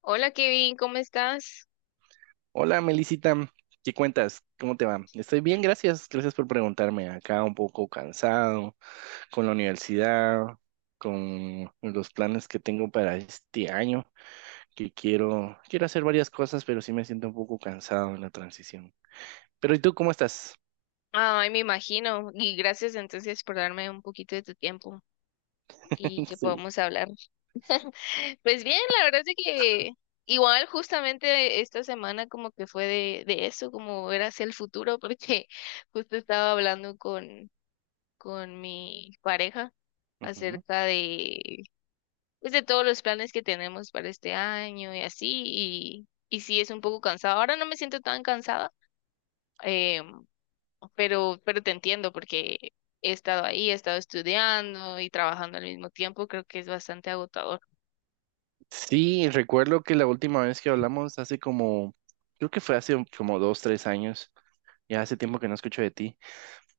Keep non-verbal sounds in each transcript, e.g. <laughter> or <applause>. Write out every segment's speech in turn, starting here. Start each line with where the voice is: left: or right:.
left: Hola Kevin, ¿cómo estás?
right: Hola, Melisita, ¿qué cuentas? ¿Cómo te va? Estoy bien, gracias. Gracias por preguntarme. Acá un poco cansado con la universidad, con los planes que tengo para este año, que quiero hacer varias cosas, pero sí me siento un poco cansado en la transición. Pero ¿y tú cómo estás?
left: Ay, me imagino. Y gracias entonces por darme un poquito de tu tiempo y
right: <laughs>
left: que
right: Sí.
left: podamos hablar. <laughs> Pues bien, la verdad es que igual justamente esta semana como que fue de eso, como ver hacia el futuro, porque <laughs> justo estaba hablando con mi pareja
right: Ujú.
left: acerca de, pues, de todos los planes que tenemos para este año y así, y sí es un poco cansado. Ahora no me siento tan cansada, em, pero te entiendo porque he estado ahí, he estado estudiando y trabajando al mismo tiempo, creo que es bastante agotador.
right: Sí, recuerdo que la última vez que hablamos hace como, creo que fue hace como dos, tres años. Ya hace tiempo que no escucho de ti.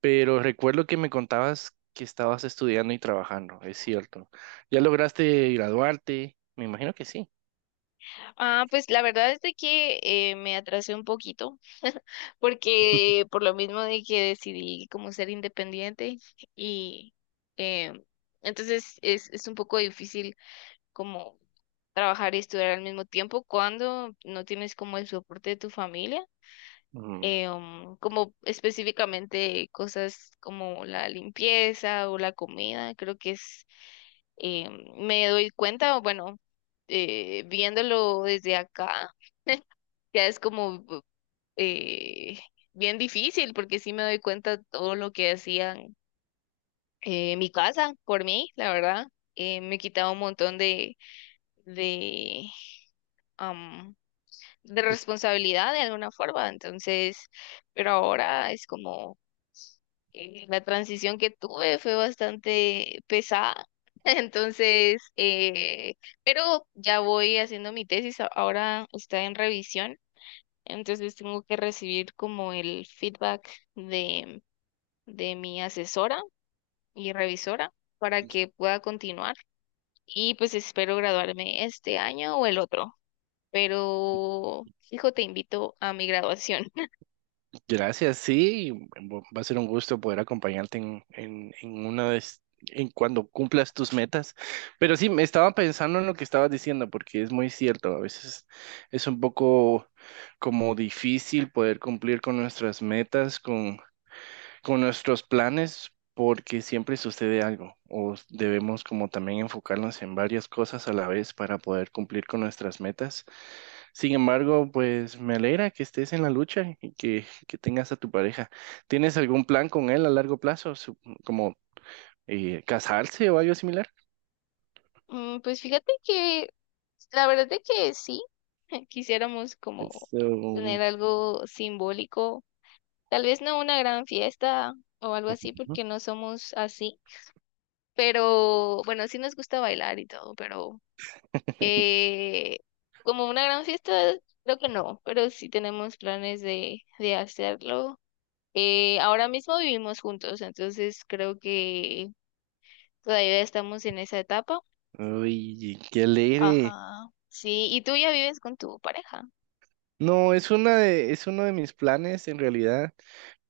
right: Pero recuerdo que me contabas que estabas estudiando y trabajando, es cierto. ¿Ya lograste graduarte? Me imagino que sí.
left: Ah, pues la verdad es de que me atrasé un poquito porque por lo mismo de que decidí como ser independiente y, eh, entonces es un poco difícil como trabajar y estudiar al mismo tiempo cuando no tienes como el soporte de tu familia.
right: Mm,
left: Como específicamente cosas como la limpieza o la comida, creo que eh, me doy cuenta, bueno, viéndolo desde acá, ya es como, eh, bien difícil porque sí me doy cuenta todo lo que hacían en mi casa por mí, la verdad. Me quitaba un montón de, am, de
right: pues,
left: responsabilidad de alguna forma, entonces, pero ahora es como, la transición que tuve fue bastante pesada. <laughs> Entonces, pero ya voy haciendo mi tesis, ahora está en revisión, entonces tengo que recibir como el feedback de, de mi asesora y revisora para que pueda continuar y pues espero graduarme este año o el otro, pero hijo, te invito a mi graduación.
right: gracias, sí. Va a ser un gusto poder acompañarte en una de, es- en cuando cumplas tus metas. Pero sí, me estaba pensando en lo que estabas diciendo, porque es muy cierto. A veces es un poco como difícil poder cumplir con nuestras metas, con nuestros planes porque siempre sucede algo o debemos como también enfocarnos en varias cosas a la vez para poder cumplir con nuestras metas. Sin embargo, pues me alegra que estés en la lucha y que tengas a tu pareja. ¿Tienes algún plan con él a largo plazo, como casarse o algo similar?
left: Mm, pues fíjate que la verdad es que sí, <laughs> quisiéramos como
right: Eso, ujú.
left: tener algo simbólico, tal vez no una gran fiesta o algo así porque no somos así, pero bueno, sí nos gusta bailar y todo, pero, eh, como una gran fiesta creo que no, pero sí tenemos planes de hacerlo. Ahora mismo vivimos juntos, entonces creo que todavía estamos en esa etapa.
right: Uy, qué alegre.
left: Ajá. Sí, ¿y tú ya vives con tu pareja?
right: No, es uno de mis planes en realidad.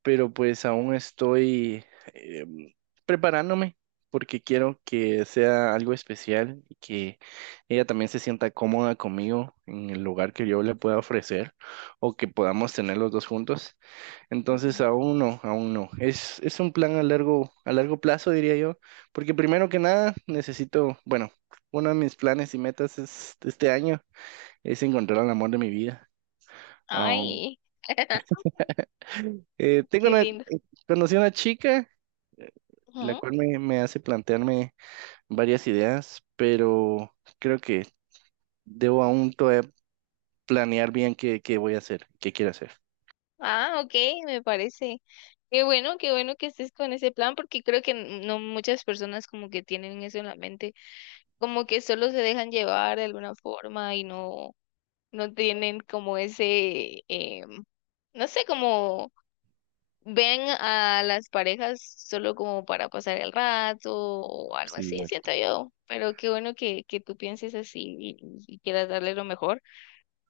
right: Pero pues aún estoy em, preparándome porque quiero que sea algo especial y que ella también se sienta cómoda conmigo en el lugar que yo le pueda ofrecer o que podamos tener los dos juntos. Entonces
left: Ujú.
right: aún no. Es un plan a largo plazo, diría yo, porque primero que nada necesito, bueno, uno de mis planes y metas es, este año, es encontrar el amor de mi vida. Aún,
left: Ay, <laughs>
right: eh, tengo
left: qué
right: una, eh,
left: lindo.
right: conocí a una chica la
left: Ujú.
right: cual me hace plantearme varias ideas, pero creo que debo aún todavía planear bien qué voy a hacer, qué quiero hacer.
left: Ah, ok, me parece. Qué bueno que estés con ese plan, porque creo que no muchas personas como que tienen eso en la mente, como que solo se dejan llevar de alguna forma y no, no tienen como ese, em, no sé, como ven a las parejas solo como para pasar el rato o algo
right: Sí,
left: así,
right: dale.
left: siento yo. Pero qué bueno que tú pienses así, y quieras darle lo mejor.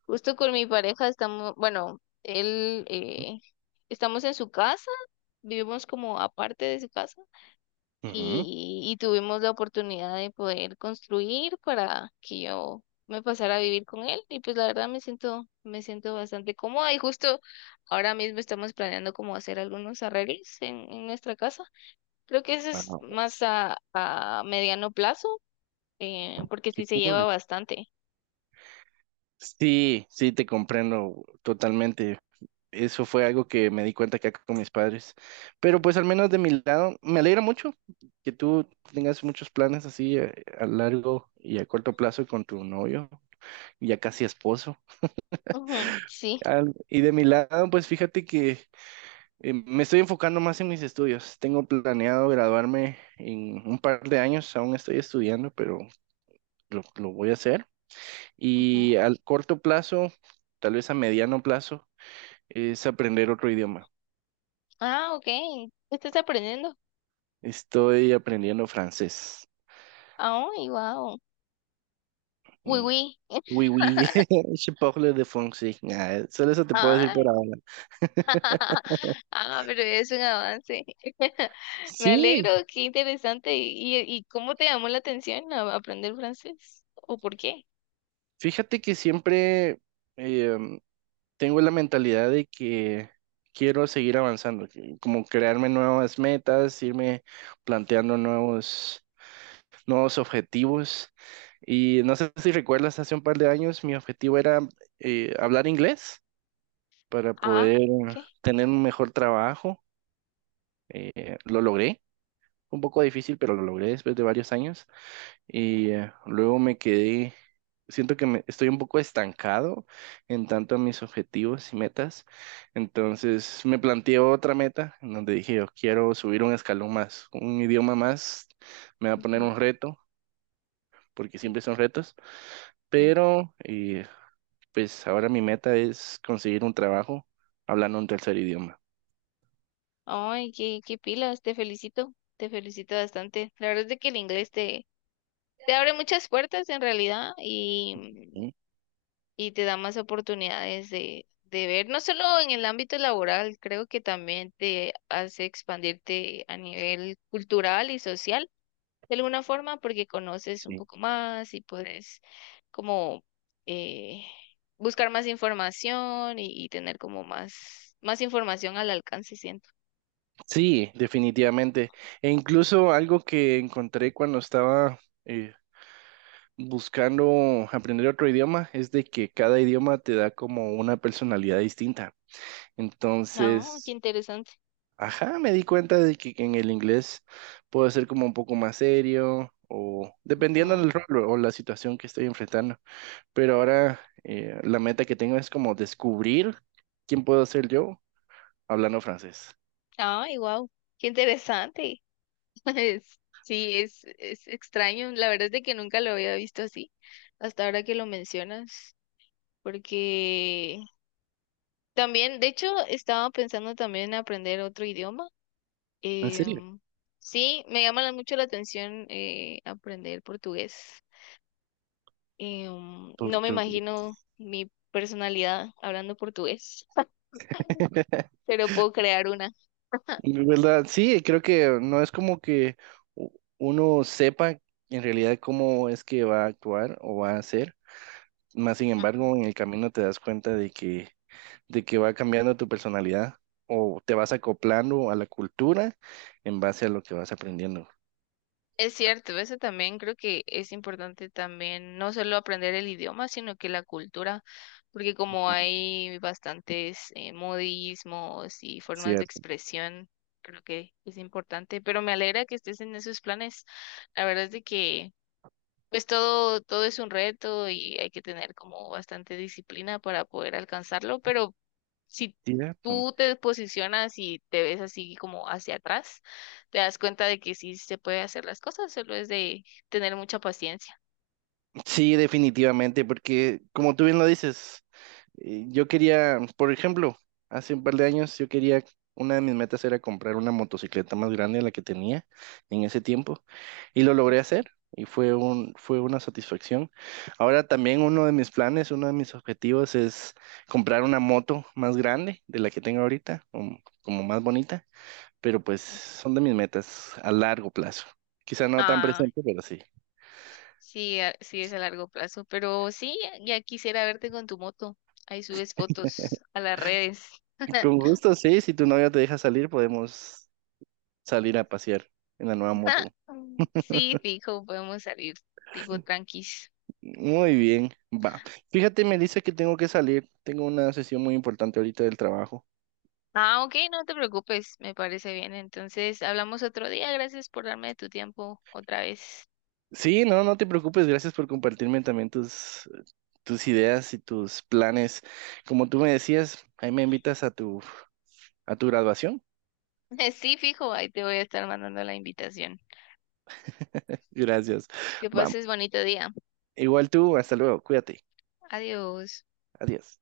left: Justo con mi pareja estamos, bueno, él, estamos en su casa, vivimos como aparte de su casa
right: Ujú.
left: y tuvimos la oportunidad de poder construir para que yo me pasara a vivir con él y pues la verdad me siento bastante cómoda y justo ahora mismo estamos planeando como hacer algunos arreglos en nuestra casa. Creo que eso
right: Ah,
left: es más a mediano plazo, porque
right: qué
left: sí se lleva
right: cool.
left: bastante.
right: Sí, sí, te comprendo totalmente. Eso fue algo que me di cuenta que acá con mis padres. Pero pues al menos de mi lado, me alegra mucho que tú tengas muchos planes así a largo y a corto plazo con tu novio, ya casi esposo.
left: Ujú, sí.
right: Y de mi lado, pues fíjate que me estoy enfocando más en mis estudios. Tengo planeado graduarme en un par de años. Aún estoy estudiando, pero lo voy a hacer. Y
left: Ujú.
right: al corto plazo, tal vez a mediano plazo, es aprender otro idioma.
left: Ah, ok. ¿Qué estás aprendiendo?
right: Estoy aprendiendo francés.
left: Ah, wow. Uy,
right: Mm.
left: uy. <laughs>
right: Oui, oui, <laughs> je parle de français. Ah, solo eso te puedo decir
left: Ah.
right: por ahora.
left: <laughs> Ah, pero es un avance. <laughs> Me alegro,
right: Sí,
left: qué interesante. Y cómo te llamó la atención aprender francés? ¿O por qué?
right: fíjate que em, tengo la mentalidad de que quiero seguir avanzando, como crearme nuevas metas, irme planteando nuevos objetivos. Y no sé si recuerdas, hace un par de años mi objetivo era hablar inglés para
left: Ah,
right: poder
left: ¿qué?
right: tener un mejor trabajo. Lo logré, un poco difícil, pero lo logré después de varios años y luego me quedé, siento que estoy un poco estancado en tanto a mis objetivos y metas, entonces me planteé otra meta en donde dije, yo quiero subir un escalón más, un idioma más, me va a poner
left: Ujú.
right: un reto, porque siempre son retos,
left: Sí.
right: pero pues ahora mi meta es conseguir un trabajo hablando un tercer idioma.
left: Ay, qué, qué pilas, te felicito bastante. La verdad es de que el inglés te, te abre muchas puertas en realidad,
right: ¿Mm?
left: y te da más oportunidades de ver, no solo en el ámbito laboral, creo que también te hace expandirte a nivel cultural y social de alguna forma porque conoces un
right: Sí.
left: poco más y puedes como, eh, buscar más información y tener como más, más información al alcance, siento.
right: Sí, definitivamente. E incluso algo que encontré cuando estaba... eh, buscando aprender otro idioma es de que cada idioma te da como una personalidad distinta.
left: Ah, qué
right: Entonces,
left: interesante.
right: ajá, me di cuenta de que en el inglés puedo ser como un poco más serio o dependiendo
left: Ah.
right: del rol o la situación que estoy enfrentando. Pero ahora la meta que tengo es como descubrir quién puedo ser yo hablando francés.
left: Ay, wow, qué interesante. <laughs> Es- sí, es extraño. La verdad es de que nunca lo había visto así, hasta ahora que lo mencionas, porque también, de hecho, estaba pensando también en aprender otro idioma.
right: ¿En serio?
left: Em, sí, me llama mucho la atención, aprender portugués. Em,
right: Tú-
left: no me
right: tú-
left: imagino mi personalidad hablando portugués, <laughs>
right: <laughs>
left: pero puedo crear una.
right: De ¿verdad? Sí, creo que no es como que u- uno sepa en realidad cómo es que va a actuar o va a hacer. Más sin
left: Ujú.
right: embargo, en el camino te das cuenta de que va cambiando tu personalidad o te vas acoplando a la cultura en base a lo que vas aprendiendo.
left: Es cierto, eso también creo que es importante también, no solo aprender el idioma, sino que la cultura, porque como hay bastantes modismos y formas de
right: Cierto.
left: expresión, creo que es importante, pero me alegra que estés en esos planes. La verdad es de que... pues todo, todo es un reto y hay que tener como bastante disciplina para poder alcanzarlo, pero si
right: Cierto.
left: tú te posicionas y te ves así como hacia atrás, te das cuenta de que sí se puede hacer las cosas, solo es de tener mucha paciencia.
right: Sí, definitivamente, porque como tú bien lo dices, yo quería, por ejemplo, hace un par de años yo quería, una de mis metas era comprar una motocicleta más grande de la que tenía en ese tiempo y lo logré hacer y fue fue una satisfacción. Ahora también uno de mis planes, uno de mis objetivos es comprar una moto más grande de la que tengo ahorita, como más bonita, pero pues son de mis metas a largo plazo. Quizá no tan
left: Ah,
right: presente, pero sí.
left: sí, sí es a largo plazo, pero sí, ya quisiera verte con tu moto. Ahí subes fotos a las redes.
right: Con gusto, sí, si tu novia te deja salir, podemos salir a pasear en la nueva
left: <laughs>
right: moto.
left: Sí, fijo, podemos salir tipo tranquis.
right: Muy bien, va. Fíjate, me dice que tengo que salir. Tengo una sesión muy importante ahorita del trabajo.
left: Ah, ok, no te preocupes, me parece bien. Entonces, hablamos otro día. Gracias por darme tu tiempo otra vez.
right: Sí, no, no te preocupes. Gracias por compartirme también tus, tus ideas y tus planes. Como tú me decías, ahí me invitas a tu graduación.
left: <laughs> Sí, fijo, ahí te voy a estar mandando la invitación.
right: Gracias.
left: Que
right: Va.
left: pases bonito día.
right: Igual tú, hasta luego. Cuídate.
left: Adiós.
right: Adiós.